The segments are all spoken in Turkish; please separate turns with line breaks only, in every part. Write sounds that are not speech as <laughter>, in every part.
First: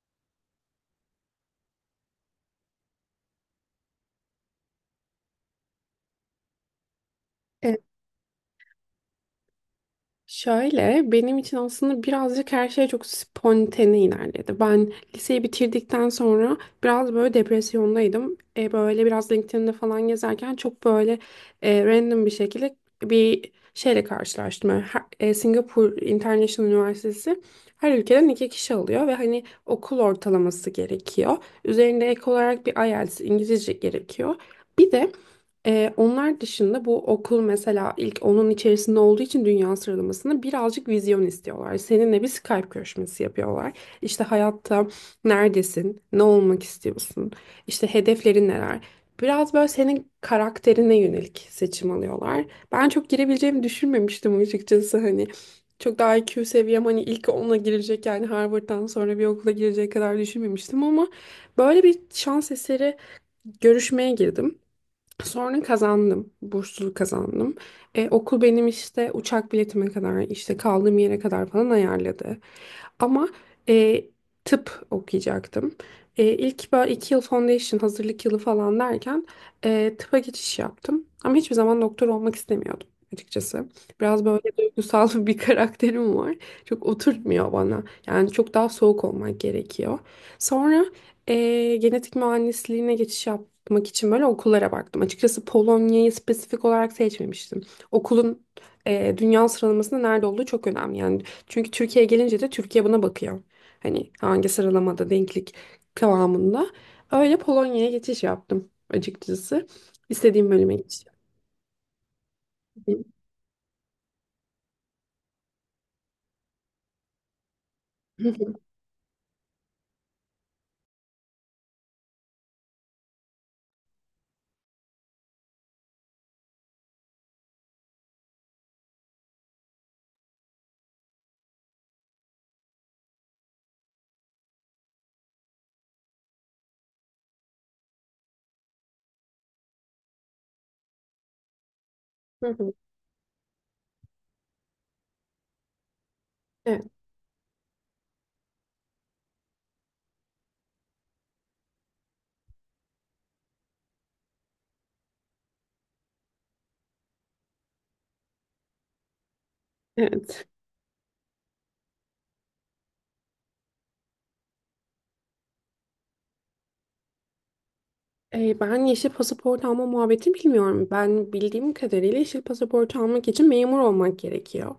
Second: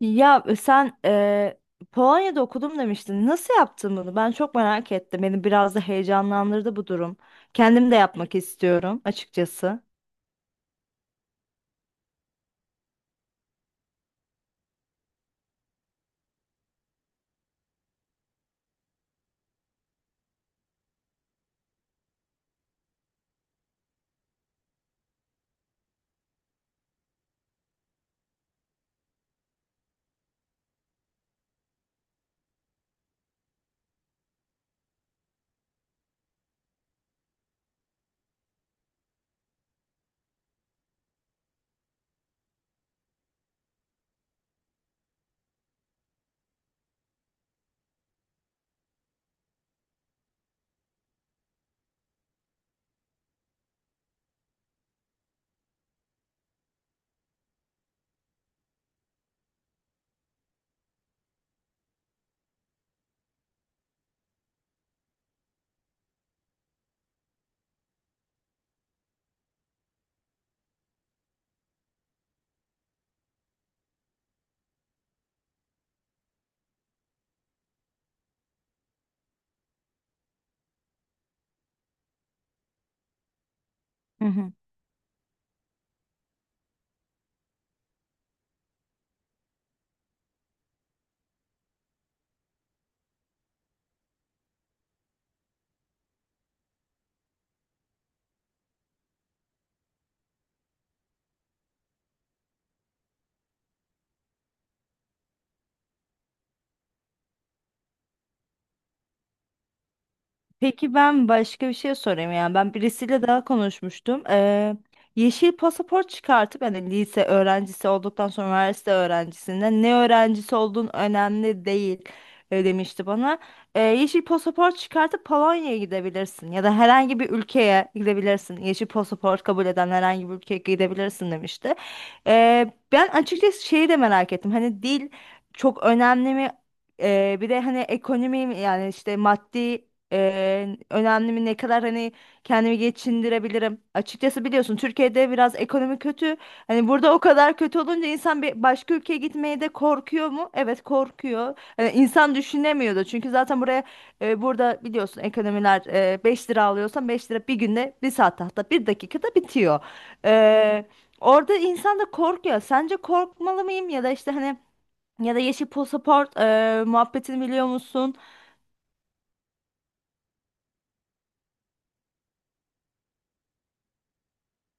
Sen Polonya'da okudum demiştin. Nasıl yaptın bunu? Ben çok merak ettim. Beni biraz da heyecanlandırdı bu durum.
Ee,
Kendim de yapmak istiyorum açıkçası.
Şöyle benim için aslında birazcık her şey çok spontane ilerledi. Ben liseyi bitirdikten sonra biraz böyle depresyondaydım. Böyle biraz LinkedIn'de falan gezerken çok böyle random bir şekilde bir şeyle karşılaştım. Yani Singapur International Üniversitesi her ülkeden 2 kişi alıyor ve hani okul ortalaması gerekiyor. Üzerinde ek olarak bir IELTS İngilizce gerekiyor. Bir de onlar dışında bu okul mesela ilk onun içerisinde olduğu için dünya sıralamasında birazcık vizyon istiyorlar. Seninle bir Skype görüşmesi yapıyorlar. İşte hayatta neredesin, ne olmak istiyorsun, işte hedeflerin neler. Biraz böyle senin karakterine yönelik seçim alıyorlar. Ben çok girebileceğimi düşünmemiştim açıkçası hani. Çok daha IQ seviyem hani ilk 10'a girecek, yani Harvard'dan sonra bir okula girecek kadar düşünmemiştim ama böyle bir şans eseri görüşmeye girdim. Sonra kazandım. Burslu kazandım. Okul benim işte uçak biletime kadar, işte kaldığım yere kadar falan ayarladı. Ama e, tıp okuyacaktım. İlk böyle 2 yıl foundation hazırlık yılı falan derken tıpa geçiş yaptım. Ama hiçbir zaman doktor olmak istemiyordum açıkçası. Biraz böyle duygusal <laughs> bir karakterim var. Çok oturtmuyor bana. Yani çok daha soğuk olmak gerekiyor. Sonra genetik mühendisliğine geçiş yapmak için böyle okullara baktım. Açıkçası Polonya'yı spesifik olarak seçmemiştim. Okulun dünya sıralamasında nerede olduğu çok önemli. Yani çünkü Türkiye gelince de Türkiye buna bakıyor. Hani hangi sıralamada denklik kıvamında. Öyle Polonya'ya geçiş yaptım açıkçası. İstediğim bölüme
Peki
geçiş
ben başka bir şey sorayım, yani ben
yaptım.
birisiyle daha konuşmuştum. Yeşil pasaport çıkartıp yani lise öğrencisi olduktan sonra
<laughs>
üniversite öğrencisinden ne öğrencisi olduğun önemli değil, demişti bana. Yeşil pasaport çıkartıp Polonya'ya gidebilirsin ya da herhangi bir ülkeye gidebilirsin. Yeşil pasaport kabul eden herhangi bir ülkeye gidebilirsin demişti. Ben açıkçası şeyi de merak ettim, hani dil çok önemli mi? Bir de hani ekonomi mi? Yani işte maddi önemli mi, ne kadar hani
Hı hı.
kendimi geçindirebilirim. Açıkçası biliyorsun Türkiye'de biraz ekonomi kötü.
Evet.
Hani burada o kadar kötü olunca insan bir başka ülkeye gitmeye de korkuyor mu? Evet korkuyor. Hani insan düşünemiyordu. Çünkü zaten buraya burada biliyorsun ekonomiler, 5 lira alıyorsan 5 lira bir günde, bir saatte, hatta bir dakikada bitiyor.
Evet.
Ee, Orada insan da korkuyor. Sence korkmalı mıyım, ya da işte hani ya da yeşil pasaport muhabbetini biliyor musun?
Ben yeşil pasaport alma muhabbetini bilmiyorum. Ben bildiğim kadarıyla yeşil pasaport almak için memur olmak gerekiyor.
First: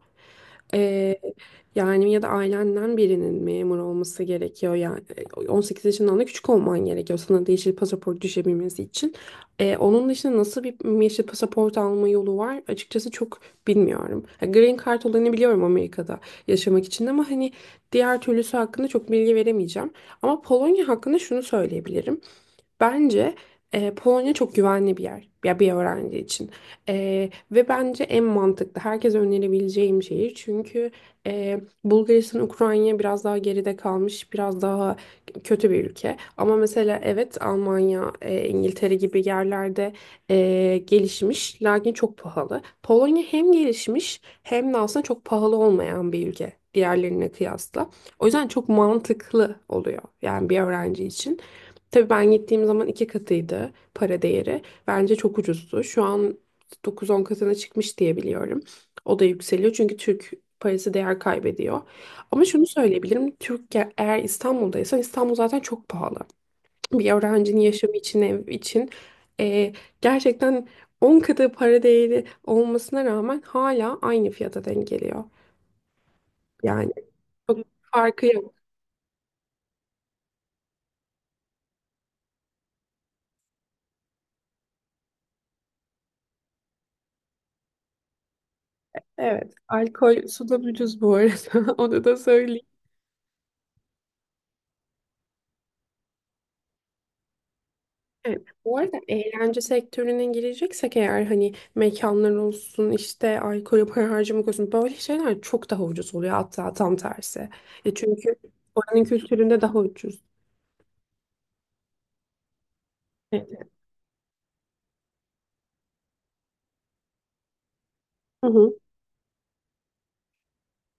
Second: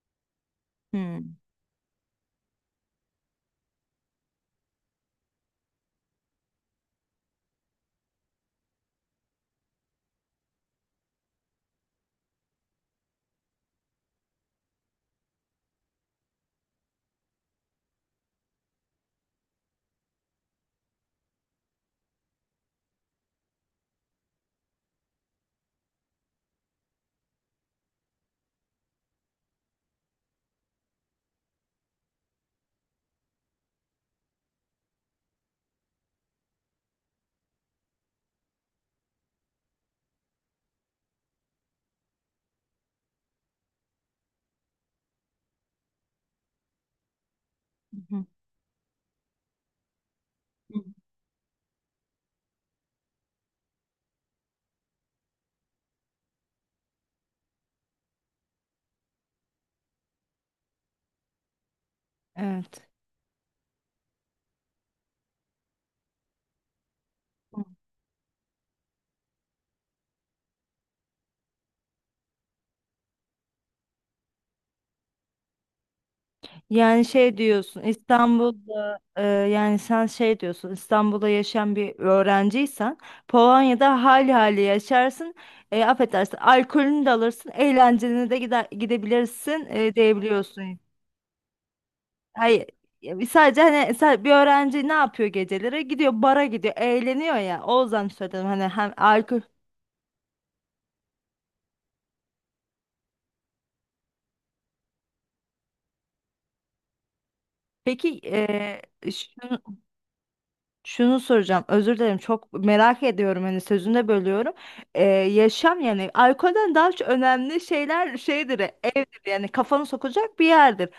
Ee,
Hmm.
Yani ya da ailenden birinin memur olması gerekiyor. Yani 18 yaşından da küçük olman gerekiyor sana da yeşil pasaport düşebilmesi için. Onun dışında nasıl bir yeşil pasaport alma yolu var? Açıkçası çok bilmiyorum. Ha, Green Card olanı biliyorum Amerika'da yaşamak için ama hani diğer türlüsü hakkında çok bilgi veremeyeceğim. Ama Polonya hakkında şunu söyleyebilirim. Bence Polonya çok güvenli bir yer ya bir öğrenci için. Ve bence en mantıklı herkese önerebileceğim şehir, çünkü Bulgaristan, Ukrayna biraz daha geride kalmış, biraz daha kötü bir ülke. Ama mesela evet, Almanya, İngiltere gibi yerlerde gelişmiş lakin çok pahalı. Polonya hem gelişmiş hem de aslında çok pahalı olmayan bir ülke diğerlerine kıyasla, o
Hı
yüzden çok mantıklı oluyor yani bir
hı.
öğrenci için. Tabii ben gittiğim zaman iki katıydı para değeri. Bence çok ucuzdu. Şu an dokuz on katına çıkmış diye biliyorum. O da yükseliyor çünkü Türk parası değer kaybediyor. Ama şunu
Evet.
söyleyebilirim. Eğer İstanbul'daysan İstanbul zaten çok pahalı. Bir öğrencinin yaşamı için, ev için eee, gerçekten 10 katı para değeri olmasına rağmen hala aynı fiyata denk geliyor. Yani
Yani şey
çok
diyorsun,
farkı yok.
İstanbul'da, yani sen şey diyorsun, İstanbul'da yaşayan bir öğrenciysen Polonya'da hali yaşarsın. Affedersin, alkolünü de alırsın, eğlencene de
Evet,
gidebilirsin,
alkol su da
diyebiliyorsun.
ucuz bu arada. <laughs> Onu da
Hayır,
söyleyeyim.
ya sadece hani bir öğrenci ne yapıyor, geceleri gidiyor bara, gidiyor eğleniyor, ya o yüzden
Evet.
söyledim hani
Bu
hem
arada
alkol.
eğlence sektörüne gireceksek eğer, hani mekanlar olsun işte alkole para harcamak olsun, böyle şeyler çok daha ucuz oluyor, hatta tam tersi.
Peki
Çünkü oranın kültüründe daha ucuz.
şunu soracağım. Özür dilerim. Çok merak ediyorum. Hani
Evet.
sözünde bölüyorum. Yaşam yani alkolden daha çok önemli şeyler
Hı
şeydir.
hı.
Evdir yani, kafanı sokacak bir yerdir.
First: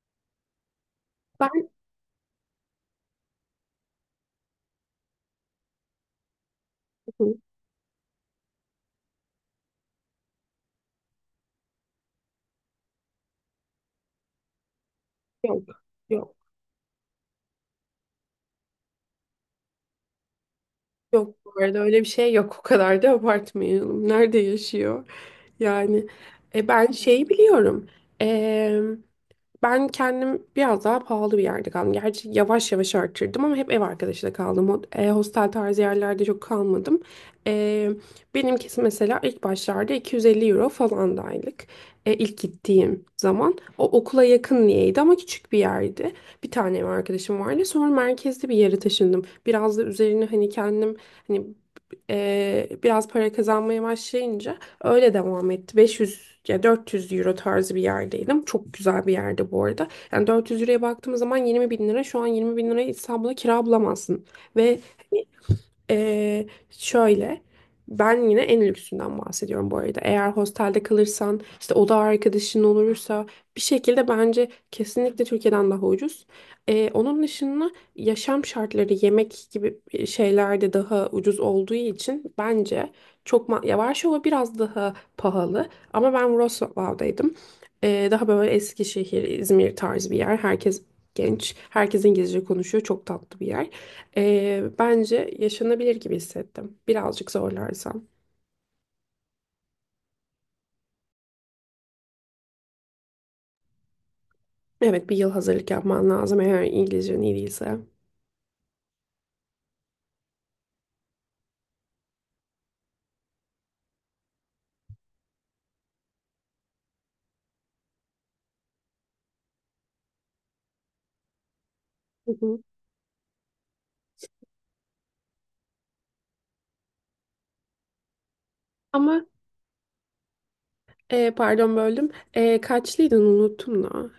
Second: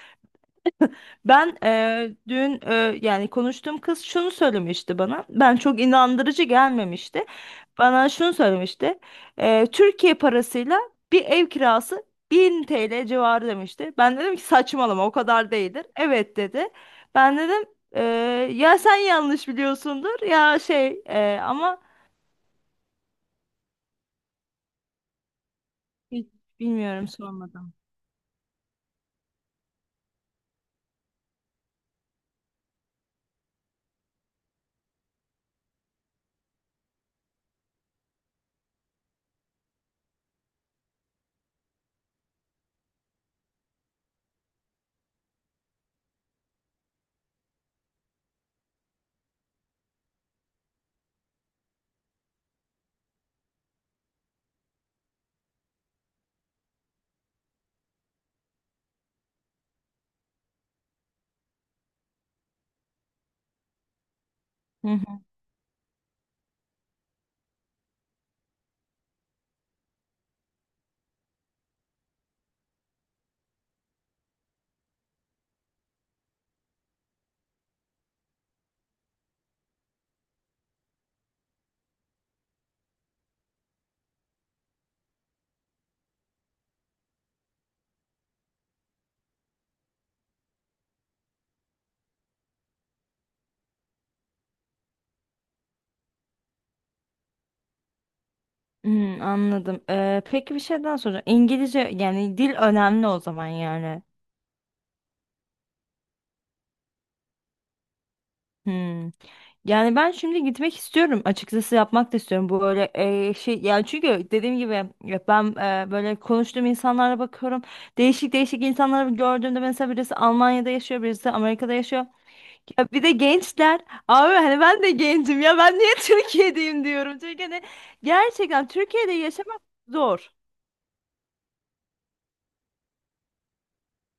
Ben
Ben
dün yani konuştuğum kız şunu söylemişti bana. Ben çok inandırıcı gelmemişti.
hı,
Bana şunu söylemişti. Türkiye parasıyla bir ev kirası 1000 TL civarı demişti. Ben dedim ki saçmalama, o kadar
Yok,
değildir.
yok,
Evet dedi. Ben dedim, "Eee, ya sen yanlış biliyorsundur ya şey
yok, bu arada
ama
öyle bir şey yok, o kadar da abartmayalım. Nerede yaşıyor? Yani
hiç
ben
bilmiyorum,
şeyi
sormadım.
biliyorum. Ben kendim biraz daha pahalı bir yerde kaldım. Gerçi yavaş yavaş arttırdım ama hep ev arkadaşıyla kaldım. Hostel tarzı yerlerde çok kalmadım. E, Benimkisi mesela ilk başlarda 250 euro falan da aylık. İlk gittiğim zaman. O okula yakın niyeydi ama küçük bir yerdi. Bir tane ev arkadaşım vardı. Sonra merkezde bir yere taşındım. Biraz da üzerine hani kendim hani biraz para kazanmaya başlayınca öyle devam etti. 500 ya 400 euro tarzı bir yerdeydim. Çok güzel bir yerde bu arada. Yani 400 euroya baktığımız zaman 20 bin lira. Şu an 20 bin liraya İstanbul'da kira bulamazsın. Ve
Hı hı.
şöyle, ben yine en lüksünden bahsediyorum bu arada. Eğer hostelde kalırsan, işte oda arkadaşın olursa, bir şekilde bence kesinlikle Türkiye'den daha ucuz. Onun dışında yaşam şartları yemek gibi şeyler de daha ucuz olduğu için bence ya, Varşova biraz daha pahalı ama ben Wrocław'daydım. Daha böyle Eskişehir, İzmir tarzı bir yer. Herkes genç, herkes İngilizce konuşuyor. Çok tatlı bir yer. Bence yaşanabilir gibi hissettim. Birazcık zorlarsam.
Hmm, anladım. Peki bir şey daha soracağım. İngilizce yani dil önemli o zaman, yani.
Evet, bir yıl hazırlık yapman lazım eğer İngilizcen iyi değilse. Hı
Hmm. Yani ben şimdi gitmek istiyorum. Açıkçası yapmak da istiyorum. Bu böyle şey, yani çünkü dediğim gibi ya ben böyle konuştuğum insanlara bakıyorum. Değişik değişik insanları gördüğümde mesela birisi Almanya'da yaşıyor, birisi Amerika'da yaşıyor.
hı.
Ya bir de gençler. Abi hani ben de gencim ya, ben niye <laughs> Türkiye'deyim diyorum. Çünkü hani gerçekten Türkiye'de
Ama
yaşamak zor.
pardon böldüm. Kaçlıydın unuttum da.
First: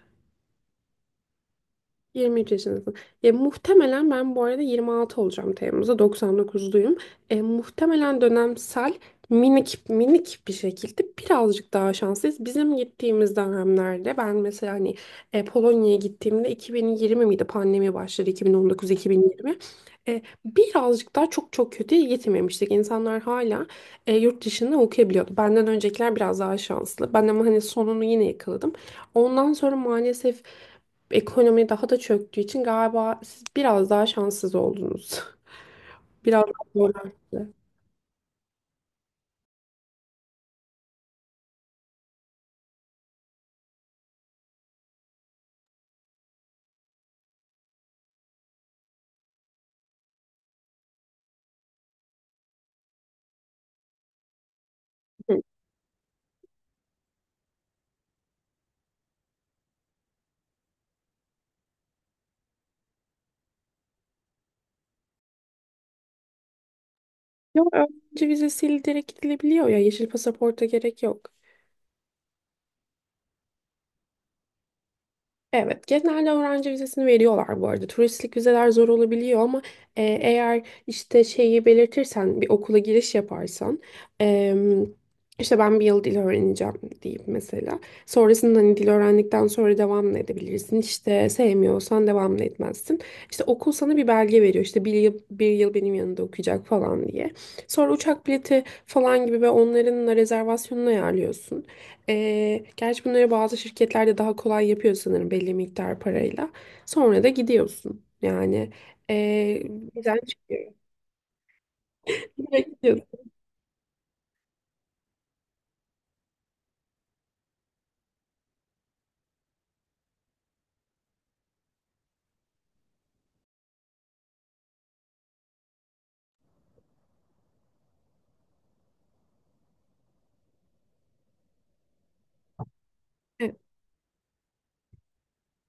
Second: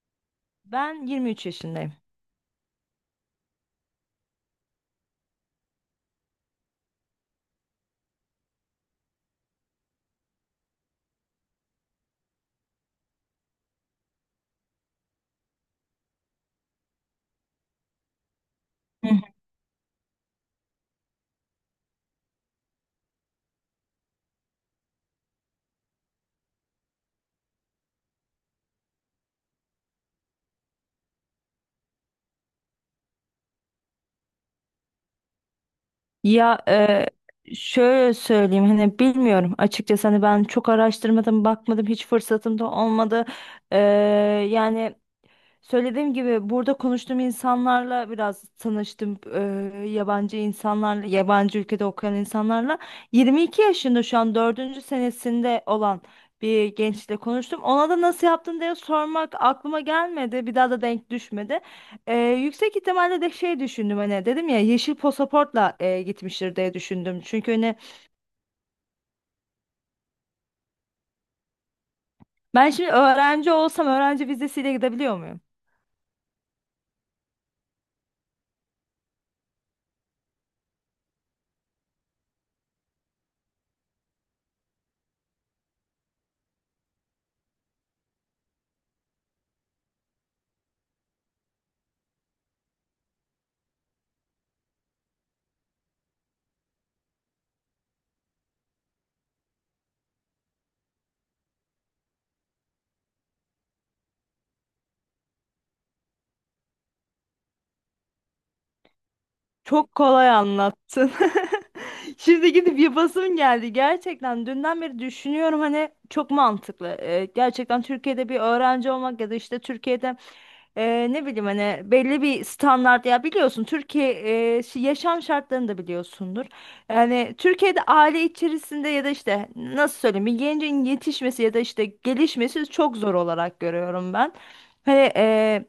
Ben 23 yaşındayım.
23 yaşındasın. Muhtemelen ben bu arada 26 olacağım Temmuz'da. 99'luyum. Muhtemelen dönemsel minik minik bir şekilde birazcık daha şanslıyız. Bizim gittiğimiz dönemlerde ben mesela hani Polonya'ya gittiğimde 2020 miydi? Pandemi başladı 2019-2020. Birazcık daha çok çok kötüye gitmemiştik. İnsanlar hala yurt dışında okuyabiliyordu. Benden öncekiler biraz daha şanslı. Ben ama hani sonunu yine yakaladım. Ondan sonra maalesef ekonomi daha da çöktüğü için galiba siz biraz daha şanssız oldunuz. <laughs> Biraz daha zorlandı.
Şöyle söyleyeyim, hani bilmiyorum açıkçası, hani ben çok araştırmadım, bakmadım, hiç fırsatım da olmadı. E, Yani söylediğim gibi burada konuştuğum insanlarla biraz tanıştım. Yabancı insanlarla, yabancı ülkede okuyan insanlarla. 22 yaşında şu an dördüncü
Hı.
senesinde olan bir gençle konuştum. Ona da nasıl yaptın diye sormak aklıma gelmedi. Bir daha da denk düşmedi. Yüksek ihtimalle de şey düşündüm, hani dedim ya yeşil pasaportla gitmiştir diye düşündüm. Çünkü
Yok,
hani
öğrenci vizesiyle direkt gidilebiliyor ya. Yeşil pasaporta gerek yok.
ben şimdi öğrenci olsam öğrenci vizesiyle gidebiliyor.
Evet, genelde öğrenci vizesini veriyorlar bu arada. Turistlik vizeler zor olabiliyor ama eğer işte şeyi belirtirsen, bir okula giriş yaparsan, e, işte ben bir yıl dil öğreneceğim deyip mesela. Sonrasında hani dil öğrendikten sonra devam da edebilirsin. İşte sevmiyorsan devam da etmezsin. İşte okul sana bir belge veriyor. İşte bir yıl, bir yıl benim yanında okuyacak falan diye. Sonra uçak bileti falan gibi ve onların da rezervasyonunu ayarlıyorsun. Gerçi bunları bazı şirketlerde daha kolay yapıyor sanırım belli miktar parayla. Sonra da gidiyorsun. Yani ee,
Çok
birden
kolay
çıkıyor.
anlattın. <laughs> Şimdi
Direkt
gidip
gidiyorsun.
yapasım geldi. Gerçekten dünden beri düşünüyorum, hani çok mantıklı. Gerçekten Türkiye'de bir öğrenci olmak ya da işte Türkiye'de, ne bileyim hani belli bir standart ya, biliyorsun Türkiye yaşam şartlarını da biliyorsundur. Yani Türkiye'de aile içerisinde ya da işte nasıl söyleyeyim bir gencin yetişmesi ya da işte gelişmesi çok zor
Evet.
olarak görüyorum ben. Hani e,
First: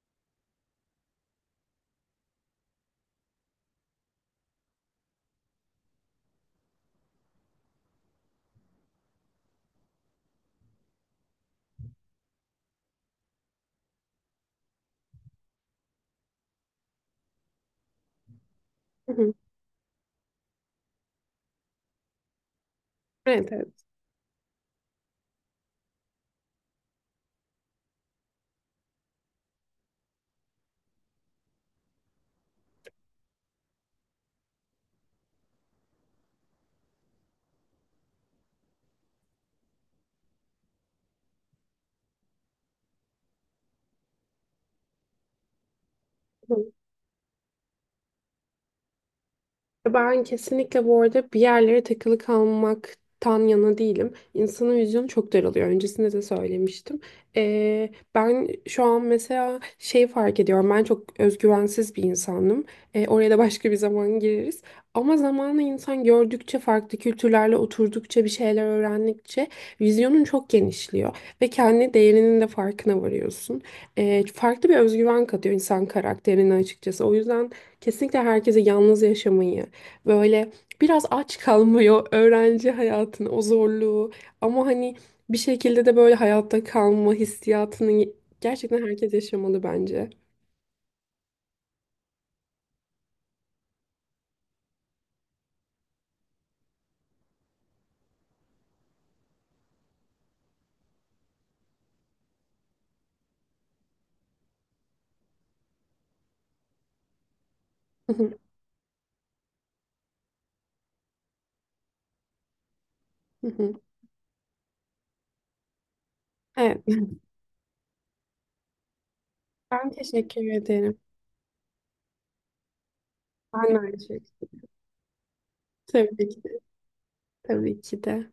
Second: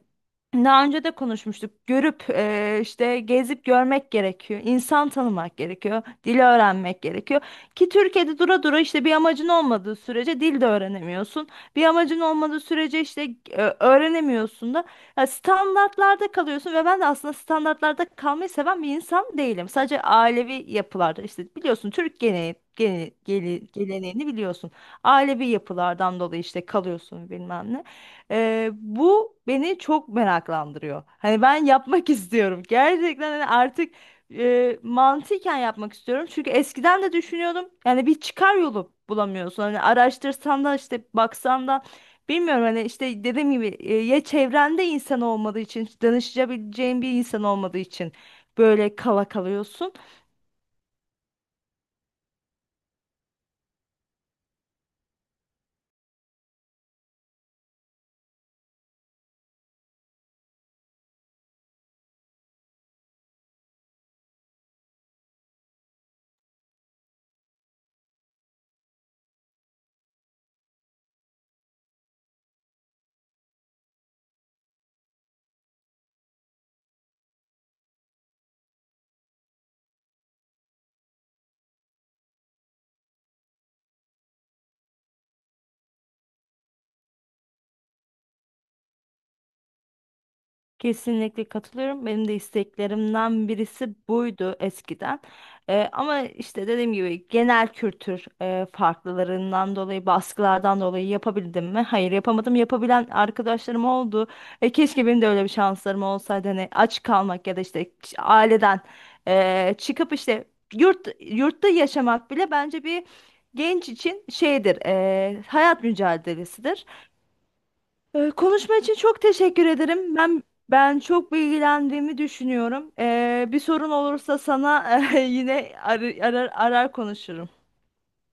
daha önce de konuşmuştuk. Görüp işte gezip görmek gerekiyor. İnsan tanımak gerekiyor. Dili öğrenmek gerekiyor. Ki Türkiye'de dura dura işte bir amacın olmadığı sürece dil de öğrenemiyorsun. Bir amacın olmadığı sürece işte öğrenemiyorsun da, ya standartlarda kalıyorsun ve ben de aslında standartlarda kalmayı seven bir
Hı hı.
insan değilim. Sadece ailevi yapılarda işte biliyorsun Türk geleneği,
Evet, evet.
geleneğini biliyorsun. Ailevi yapılardan dolayı işte kalıyorsun bilmem ne. Bu beni çok meraklandırıyor. Hani ben yapmak <laughs> istiyorum. Gerçekten hani artık mantıken yapmak istiyorum. Çünkü eskiden de düşünüyordum. Yani bir çıkar yolu bulamıyorsun. Hani araştırsan da işte baksan da bilmiyorum, hani işte dediğim gibi ya çevrende insan olmadığı için, danışabileceğin bir insan olmadığı için böyle kala kalıyorsun.
Ben kesinlikle bu arada bir yerlere takılı kalmaktan yana değilim. İnsanın vizyonu çok daralıyor. Öncesinde de söylemiştim. Ben şu an mesela şey fark ediyorum. Ben çok özgüvensiz bir insanım. Oraya da başka bir zaman gireriz. Ama zamanla insan gördükçe, farklı kültürlerle oturdukça, bir şeyler öğrendikçe vizyonun çok genişliyor. Ve kendi değerinin de farkına varıyorsun. Farklı bir özgüven katıyor insan karakterine açıkçası. O yüzden. Kesinlikle herkese yalnız yaşamayı, böyle biraz aç kalmıyor öğrenci hayatının o zorluğu, ama hani bir şekilde de böyle hayatta kalma hissiyatını gerçekten herkes yaşamalı bence.
Kesinlikle katılıyorum. Benim de isteklerimden birisi buydu eskiden. Ama işte dediğim gibi genel kültür farklılarından dolayı, baskılardan dolayı yapabildim mi? Hayır, yapamadım. Yapabilen arkadaşlarım oldu. Keşke benim de öyle bir şanslarım olsaydı. Hani aç kalmak ya da işte
Hı hı,
aileden çıkıp işte yurtta yaşamak bile bence bir
hı hı.
genç için şeydir, hayat
Evet,
mücadelesidir. Konuşma için çok teşekkür
ben
ederim.
teşekkür
Ben
ederim.
ben çok bilgilendiğimi düşünüyorum. Bir
Ben de
sorun
aynı
olursa
şekilde.
sana <laughs> yine
Tabii ki de.
arar konuşurum.
Tabii ki de.